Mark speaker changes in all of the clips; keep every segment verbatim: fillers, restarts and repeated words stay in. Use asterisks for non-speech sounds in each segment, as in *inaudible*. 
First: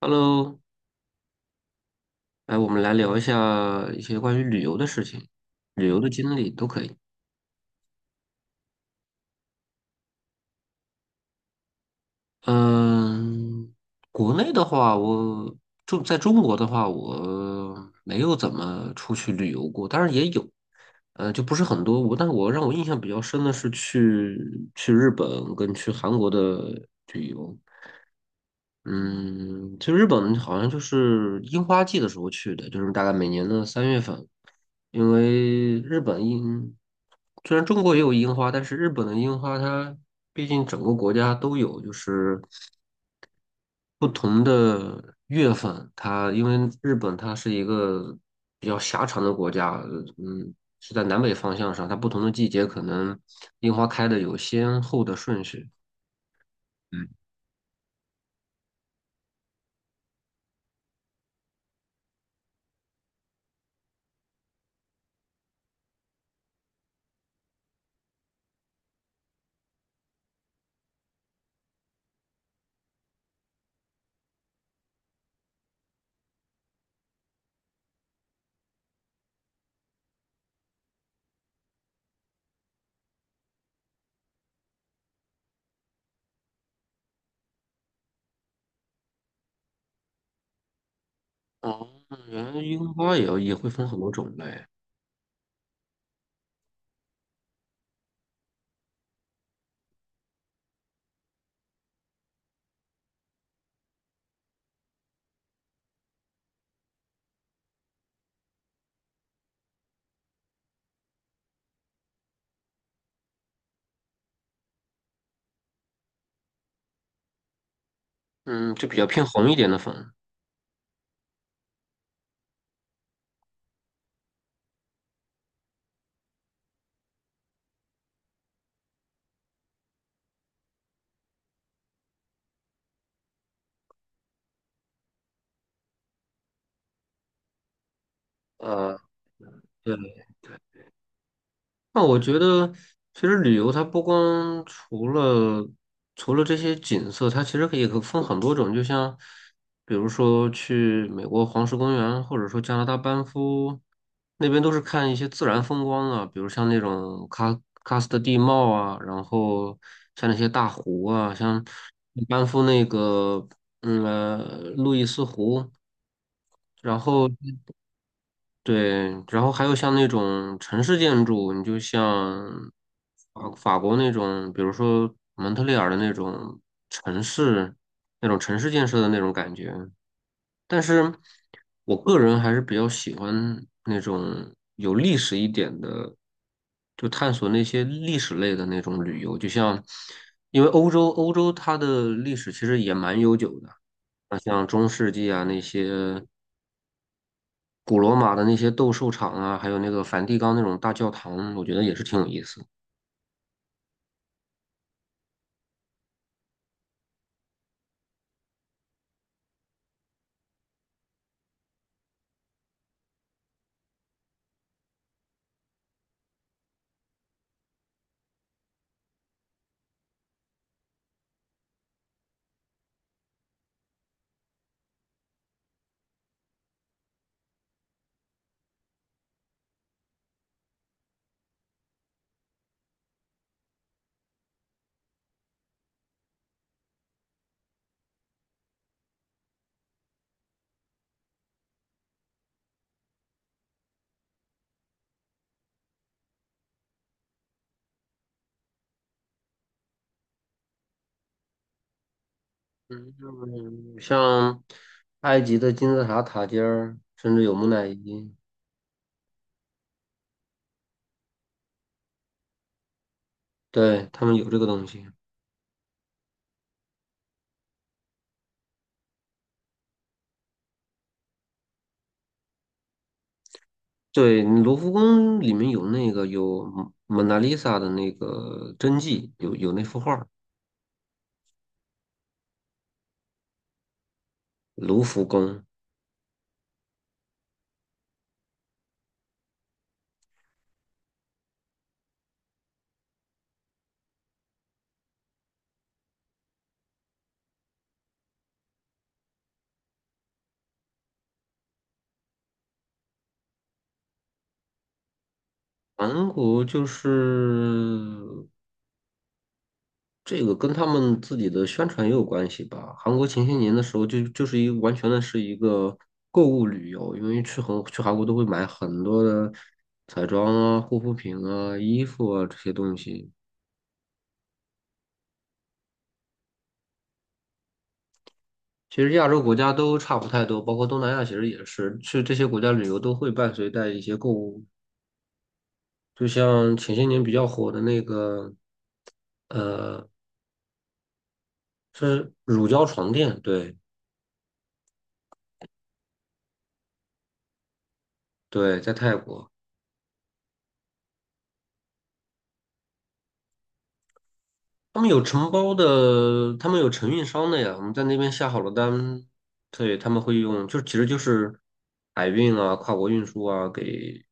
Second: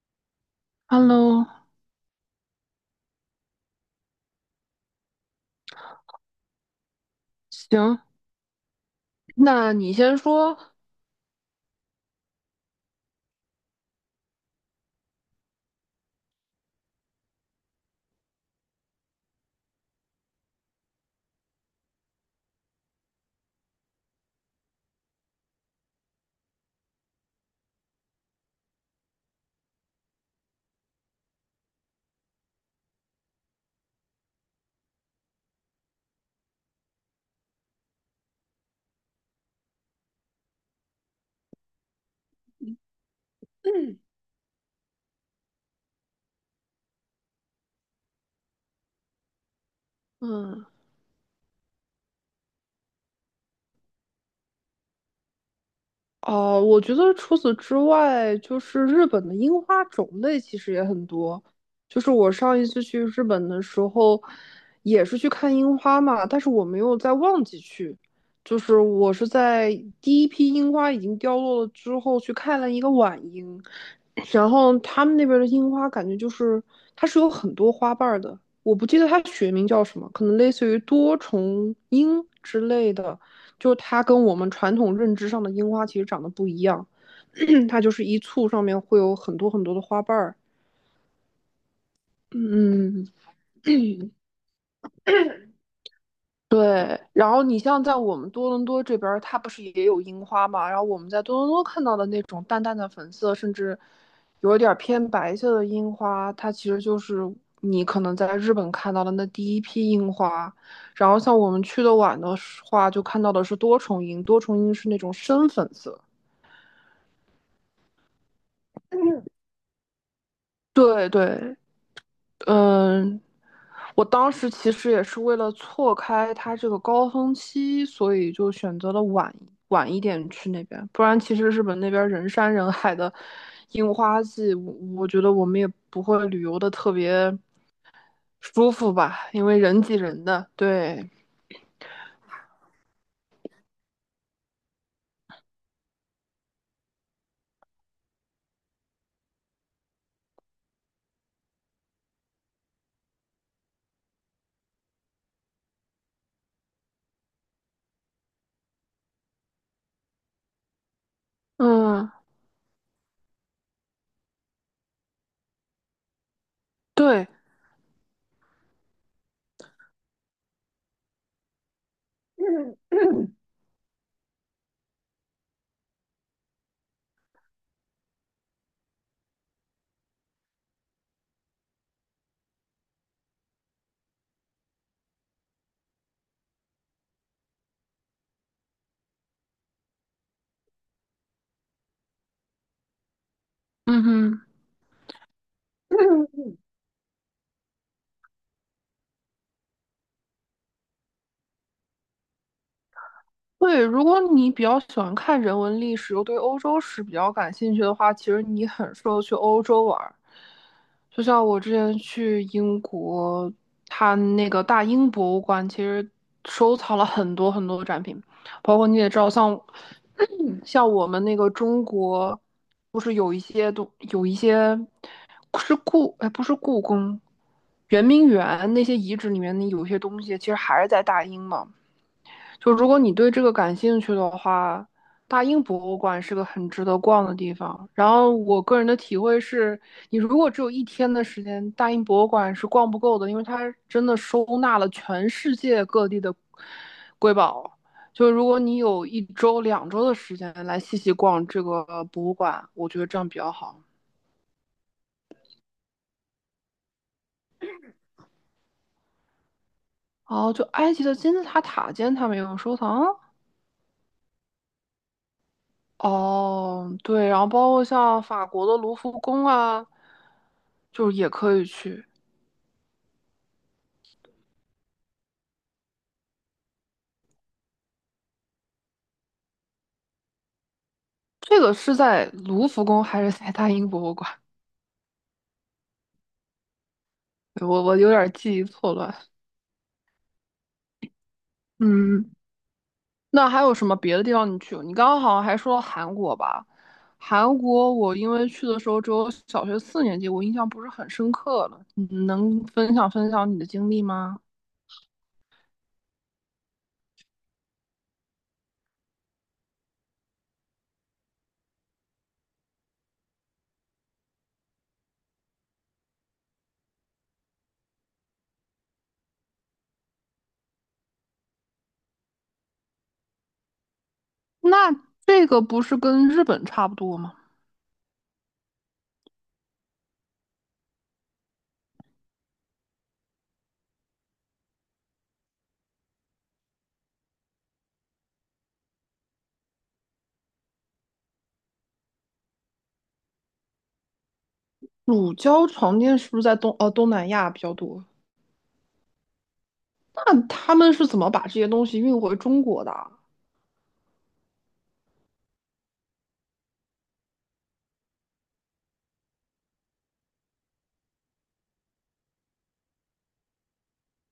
Speaker 1: Hello，
Speaker 2: Hello，
Speaker 1: 来，我们来聊一下一些关于旅游的事情，旅游的经历都可以。
Speaker 2: 行，那你先说
Speaker 1: 嗯，国内的话，我中在中国的话，我没有怎么出去旅游过，当然也有，呃，就不是很多。我，但是我让我印象比较深的是去去日本跟去韩国的旅游。嗯，其实日本好像就是樱花季的时候去的，就是大概每年的三月份，因为日本樱，虽然中国也有樱花，但是日本的樱花它毕竟整个国家都有，就是
Speaker 2: *clears throat*。
Speaker 1: 不同的月份，它因为日本它是一个比较狭长的国家，嗯，
Speaker 2: 嗯，
Speaker 1: 是在南北方向上，它不同的季节可能樱花开的有先后的顺序。
Speaker 2: 哦，我觉
Speaker 1: 嗯。
Speaker 2: 得除此之外，就是日本的樱花种类其实也很多。就是我上一次去日本的时候，也是去看樱花嘛，但是我没有在旺季去，就是我是在第一批樱花已经凋落了之后去看了一个晚樱，然后他们那边的樱花感觉就是它是有很多花瓣儿的，我不记得它学名叫什么，可能类似于多重樱之类的，就是它跟我们传统认知上的樱花其实长得不一样，*clears throat* 它就是一簇上面会有很多很多的花瓣儿。
Speaker 1: 哦，原来樱
Speaker 2: 嗯，
Speaker 1: 花也要也会分很多种类。
Speaker 2: 对，然后你像在我们多伦多这边儿，它不是也有樱花嘛？然后我们在多伦多看到的那种淡淡的粉色，甚至有一点儿偏白色的樱花，它其实就是你可能在日本看到的那第一批樱花。然后像我们去的晚的话，就看到的是多重樱，多重樱是那种深粉色。
Speaker 1: 嗯，就比较偏红一点的粉。
Speaker 2: 对对，嗯，我当时其实也是为了错开它这个高峰期，所以就选择了晚晚一点去那边。不然，其实日本那边人山人海的樱花季，我我觉得我们也不会旅游的特别舒服
Speaker 1: 呃，
Speaker 2: 吧，因为人挤
Speaker 1: 对，
Speaker 2: 人的。对，
Speaker 1: 那我觉得其实旅游它不光除了除了这些景色，它其实可以可分很多种，就像比如说去美国黄石公园，或者说加拿大班夫那边都是看一些自然风光啊，比如像那种喀喀斯特地貌啊，然后像那些大湖啊，像
Speaker 2: 嗯，
Speaker 1: 班夫那个嗯呃路易斯湖。然
Speaker 2: 对，
Speaker 1: 后对，然后还有像那种城市建筑，你就像法法国那种，比如说蒙特利尔的那种城市，那种城市建设的那种感觉。但是我个人还是比较喜欢那种有历史一点的，就探索那些历史类的那种旅游。就像，因为欧洲欧洲它的历史其实也蛮悠久的，
Speaker 2: 嗯
Speaker 1: 那
Speaker 2: 哼。
Speaker 1: 像中世纪啊那些。
Speaker 2: *clears throat*
Speaker 1: 古罗马的那些斗兽场啊，还有那个梵蒂冈那种大教堂，我觉得也是挺有意思。
Speaker 2: 对，如果你比较喜欢看人文历史，又对欧洲史比较感兴趣的话，其实你很适合去欧洲玩儿。就像我之前去英国，它那个大英博物馆其实收藏了很多很多的展品，包括你也知道，像 *clears throat* 像我们那个中国，不是有一些东有一些是故哎，不是故宫，圆明园那些遗址里面的有些东西，其实还是在大英嘛。就如果你对这个感兴趣的话，大英博物馆是个很值得逛的地方。然后我个人的体会是，你如果只有一天的时间，大英博物馆是逛不够的，因为它真的收纳了全世界各地的瑰宝。就如果你有一周、两周的时间来细细逛这个博物馆，我觉得这样比较好。
Speaker 1: 嗯，像埃及的金字塔塔尖儿，甚至有木乃伊，
Speaker 2: 哦，就埃及的金字塔塔尖，他们也有收藏。
Speaker 1: 对，他们有这个东西。
Speaker 2: 哦，对，然后包括像法国的卢浮宫啊，就是也可以去。
Speaker 1: 对，卢浮宫里面有那个有蒙娜丽莎的那个真迹，有有那幅画儿。
Speaker 2: 这个是在卢浮宫还是在大英博物馆？
Speaker 1: 卢浮宫。
Speaker 2: 对我我有点记忆错乱。嗯，那还有什么别的地方你去过你刚刚好像还说韩国吧？韩国我因为去的时候只有小学四年级，我印象不是很深刻了。你能分享分享你的经历吗？
Speaker 1: 韩国就是这个跟他们自己的宣传也有关系吧。韩国前些年的时候就，就是一个完全的是一个购物旅游，因为去韩去韩国都会买很多的彩妆啊、护肤品啊、衣服啊这些东西。
Speaker 2: 那这个不是跟日本差不多吗？
Speaker 1: 其实亚洲国家都差不太多，包括东南亚其实也是，去这些国家旅游都会伴随带一些购物。就像前些年比较火的那个呃，是乳胶床垫，对。
Speaker 2: 乳胶床垫是不是在东呃东南亚比较多？
Speaker 1: 对，在泰国。
Speaker 2: 那他们是怎么把这些东西运回中国的？
Speaker 1: 他们有承包的，他们有承运商的呀。我们在那边下好了单，对，他们会用，就其实就是海运啊、跨国运输啊，给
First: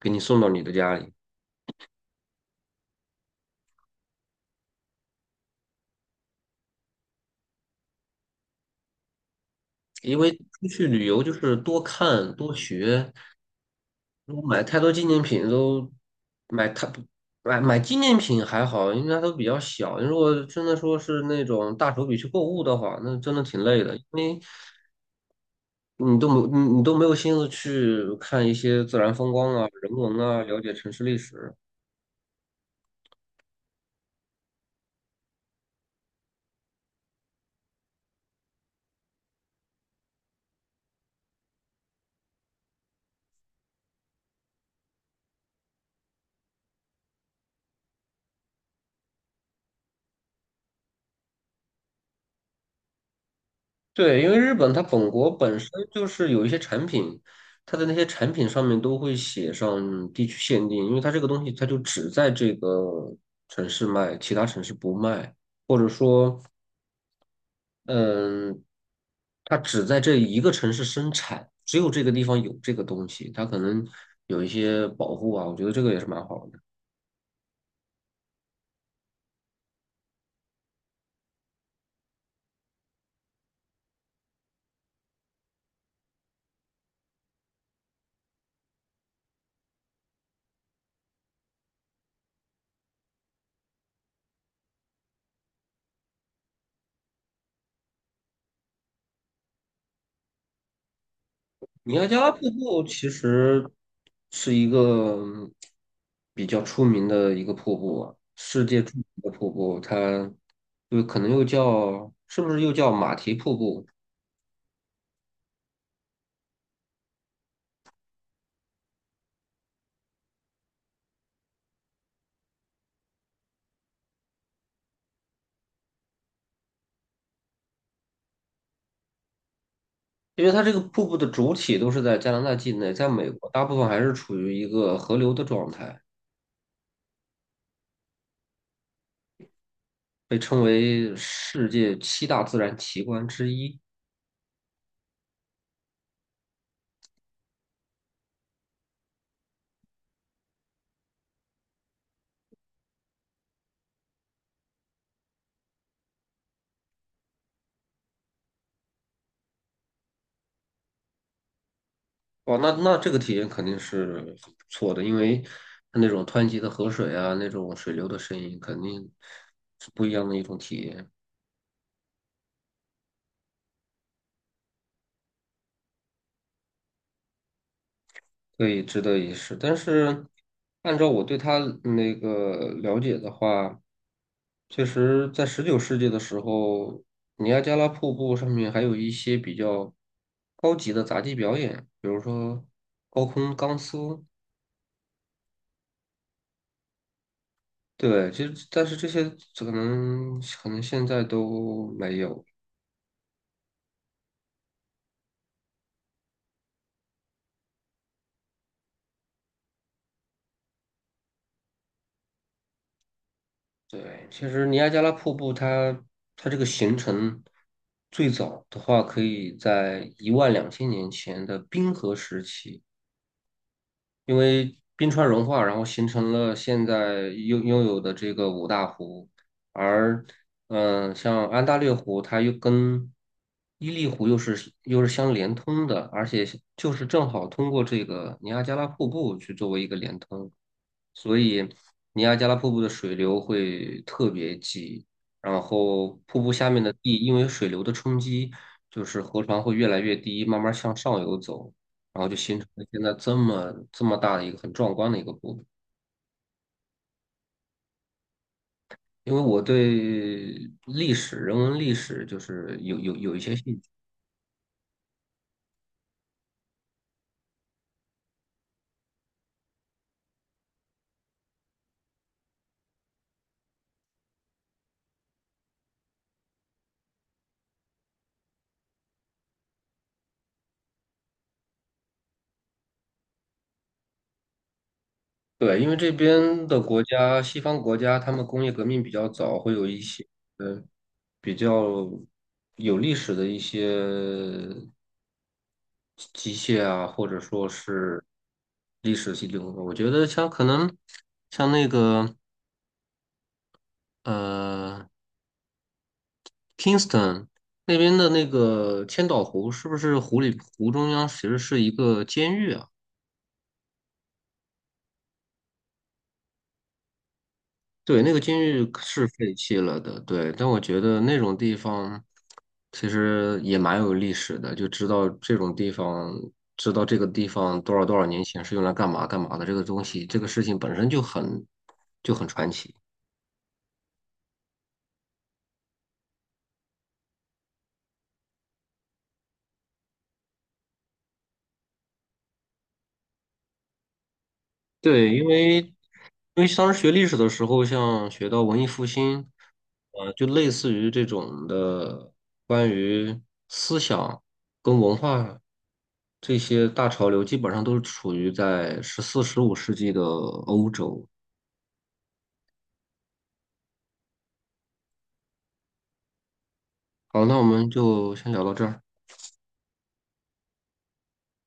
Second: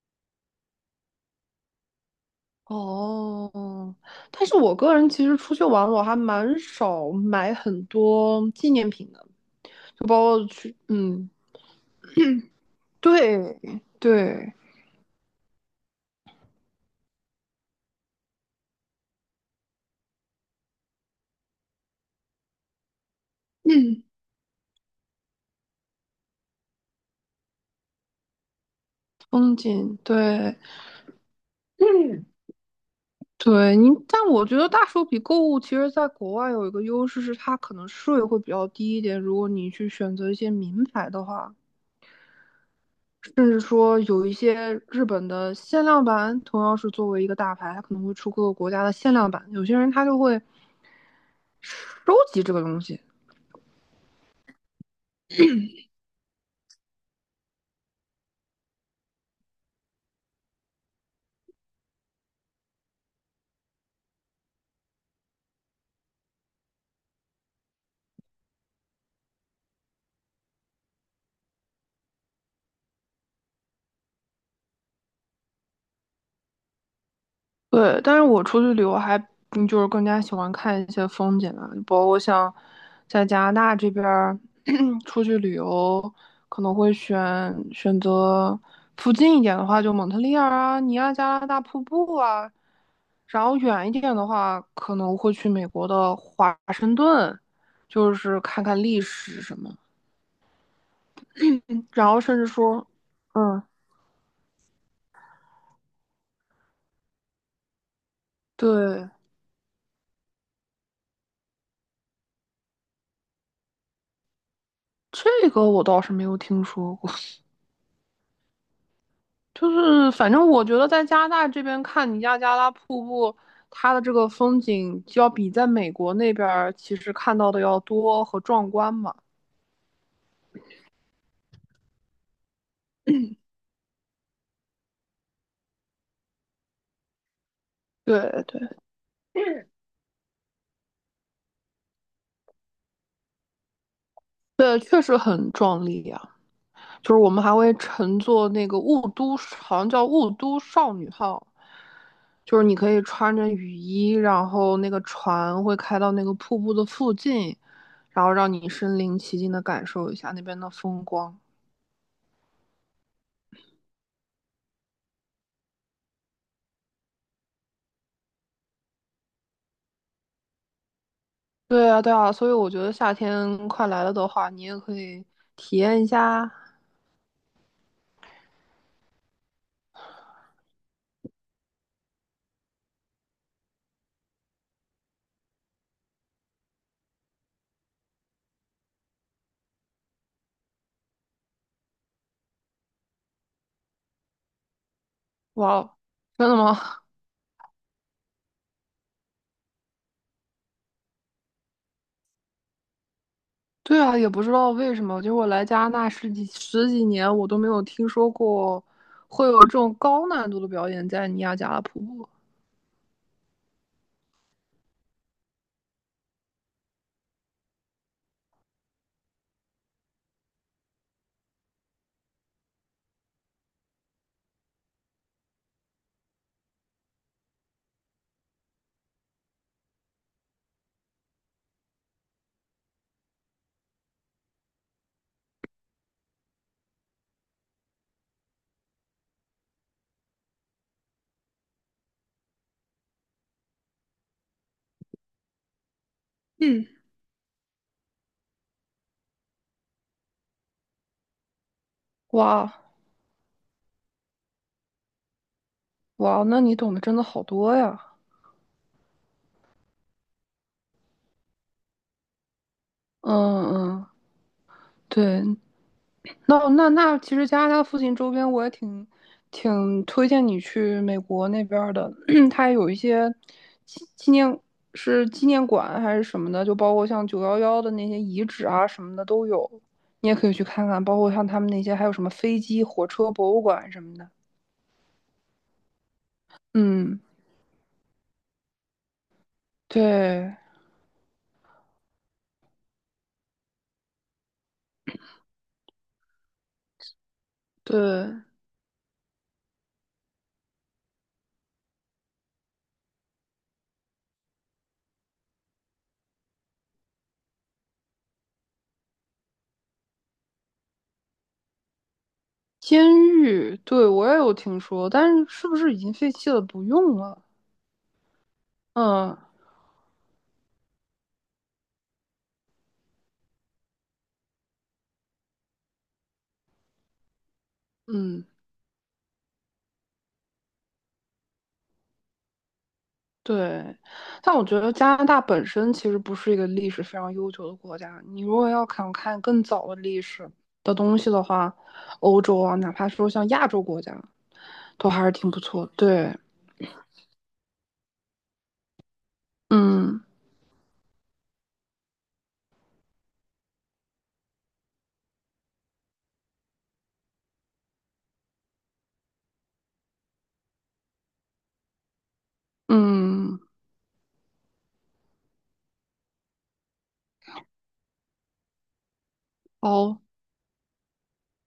Speaker 1: 给你送到你的家里。
Speaker 2: 哦，但是我个人其实出去玩，我还蛮少买很多纪念品的，就
Speaker 1: 因为
Speaker 2: 包括
Speaker 1: 出
Speaker 2: 去，
Speaker 1: 去旅游
Speaker 2: 嗯，
Speaker 1: 就是多看多学，
Speaker 2: 对
Speaker 1: 如果
Speaker 2: 对，
Speaker 1: 买太多纪念品都买太买买纪念品还好，应该都比较小。如果真的说是那种大手笔去购物的话，那真的挺累的，
Speaker 2: 嗯
Speaker 1: 因为。你都没你你都没有心思去看一些自然风光
Speaker 2: 风
Speaker 1: 啊、人
Speaker 2: 景，
Speaker 1: 文啊，
Speaker 2: 对
Speaker 1: 了解城市历史。
Speaker 2: 嗯，对，你，但我觉得大手笔购物其实在国外有一个优势是它可能税会比较低一点，如果你去选择一些名牌的话，甚至说有一些日本的限量版，同样是作为一个大牌，它可能会出各个国家的限量版。有些人他就会收集这个东西。
Speaker 1: 对，因为日本它本国本身就是有一些产品，它的那些产品上面都会写上地区限定，因为它这个东西它就只在这个城市卖，其他城市不卖，或者说，嗯，它只在这一个城市生产，只有这个地方有这个东西，它可能有一些保护啊，我觉得这个也是蛮好的。
Speaker 2: 对，但是我出去旅游还嗯就是更加喜欢看一些风景啊，包括像在加拿大这边儿 *clears throat* *coughs* 出去旅游，可能会选选择附近一点的话，就蒙特利尔啊、尼亚加拉大瀑布啊，然后远一点的话，可能会去美国的华盛顿，就是看看历史什么。
Speaker 1: 尼亚
Speaker 2: 然
Speaker 1: 加
Speaker 2: 后
Speaker 1: 拉
Speaker 2: 甚至
Speaker 1: 瀑布
Speaker 2: 说，
Speaker 1: 其
Speaker 2: 嗯，
Speaker 1: 实是一个嗯比较出名的一个瀑布啊，世界著名
Speaker 2: 对，
Speaker 1: 的瀑布，它就可能又叫是不是又叫马蹄瀑布？
Speaker 2: 这个我倒是没有听说过。就是反正我觉得在加拿大这边看尼亚加拉瀑布，它的这个风景就要比在美国那边儿其实看到的要多和壮观嘛。
Speaker 1: 因为它这个瀑布的主体都是在加拿大境内，在美国大部分还是处于一个河流的状态，
Speaker 2: 对对。
Speaker 1: 被称为世界七大自然奇观之一。
Speaker 2: 对，确实很壮丽啊！就是我们还会乘坐那个雾都，好像叫雾都少女号，就是你可以穿着雨衣，然后那个船会开到那个瀑布的附近，然后让你身临其境的感受一下那边的风光。
Speaker 1: 哦，那那这个体验肯定是很不错的，因为它那种湍急的河水啊，那种水流的声音，肯定是不一样的一种体验，
Speaker 2: 对啊，对啊，所以我觉得夏天快来了的话，你也可以体验一下。
Speaker 1: 所以值得一试。但是，按照我对它那个了解的话，确实在十九世纪的时候，尼亚加拉瀑布上面还有一些比较高级的杂技表演，比如说高空钢丝。
Speaker 2: 哇哦真的吗？*laughs*
Speaker 1: 对，其实但是这些可能可能现在都没有。
Speaker 2: 对啊，也不知道为什么，就是我来加拿大十几十几年，我都没有听说过会有这种高难度的表演在尼亚加拉瀑布。
Speaker 1: 对，其实尼亚加拉瀑布它它这个形成最早的话，可以在一万两千年前的冰河时期，因为冰川融化，然后形成了现在拥拥有的这个五大湖。而嗯、呃像安大略湖，它又跟伊利湖又是又是相连通的，而且就是正好通过这个尼亚加拉瀑布去作为一个连通。所以尼亚加拉瀑布的水流会特别急，然后瀑布下面
Speaker 2: 嗯，
Speaker 1: 的地因为水流的冲击，就是河床会越来越低，慢慢向上游走，然后就
Speaker 2: 哇
Speaker 1: 形成
Speaker 2: 哦
Speaker 1: 了现在这么这么大的一个很壮观的一个瀑布。
Speaker 2: 哇哦，那你懂得真的好多呀！
Speaker 1: 因为我对历史、人文历史就是有有
Speaker 2: 嗯
Speaker 1: 有一些兴趣，
Speaker 2: 嗯，对，那那那，其实加拿大附近周边我也挺挺推荐你去美国那边儿的，*clears throat* 它有一些纪纪念是纪念馆还是什么的，就包括像九幺幺的那些遗址啊什么的都有，你也可以去看看，包括像他们那些还有什么飞机、火车博物馆什么的。
Speaker 1: 对，因为这边的国
Speaker 2: 嗯，
Speaker 1: 家，西方国家，他们工业革命比较早，会有一些
Speaker 2: 对
Speaker 1: 呃比较有历史的一些机械啊，或者说是
Speaker 2: 对，
Speaker 1: 历史系流的。的我觉得像可能像那个呃 Kingston 那边的那个千岛湖，是不是湖里湖中央其实是一个监狱啊？
Speaker 2: 监狱，对我也有听说，但是是不是已经废弃了，不用了？
Speaker 1: 对，那个监狱是
Speaker 2: 嗯
Speaker 1: 废弃了的，对，但我觉得那种地方其实也蛮有历史的，就知道这种地方，知道这个地方多少多少年
Speaker 2: 嗯。
Speaker 1: 前是用来干嘛干嘛的，这个东西，这个事情本身就很就很传奇。
Speaker 2: 对，但我觉得加拿大本身其实不是一个历史非常悠久的国家。你如果要想看更早的历史的东西的话，欧洲啊，哪怕说像亚洲国家，都还是
Speaker 1: 对，因
Speaker 2: 挺不
Speaker 1: 为
Speaker 2: 错的对，
Speaker 1: 因为当时学历史的时候，像学到文艺复兴，
Speaker 2: 嗯
Speaker 1: 呃，就类似于这种的关于思想跟文化这些大潮流，基本上都是处于在十四、十五世纪的欧洲。
Speaker 2: 嗯，
Speaker 1: 好，那我们就先聊到这儿。
Speaker 2: 好。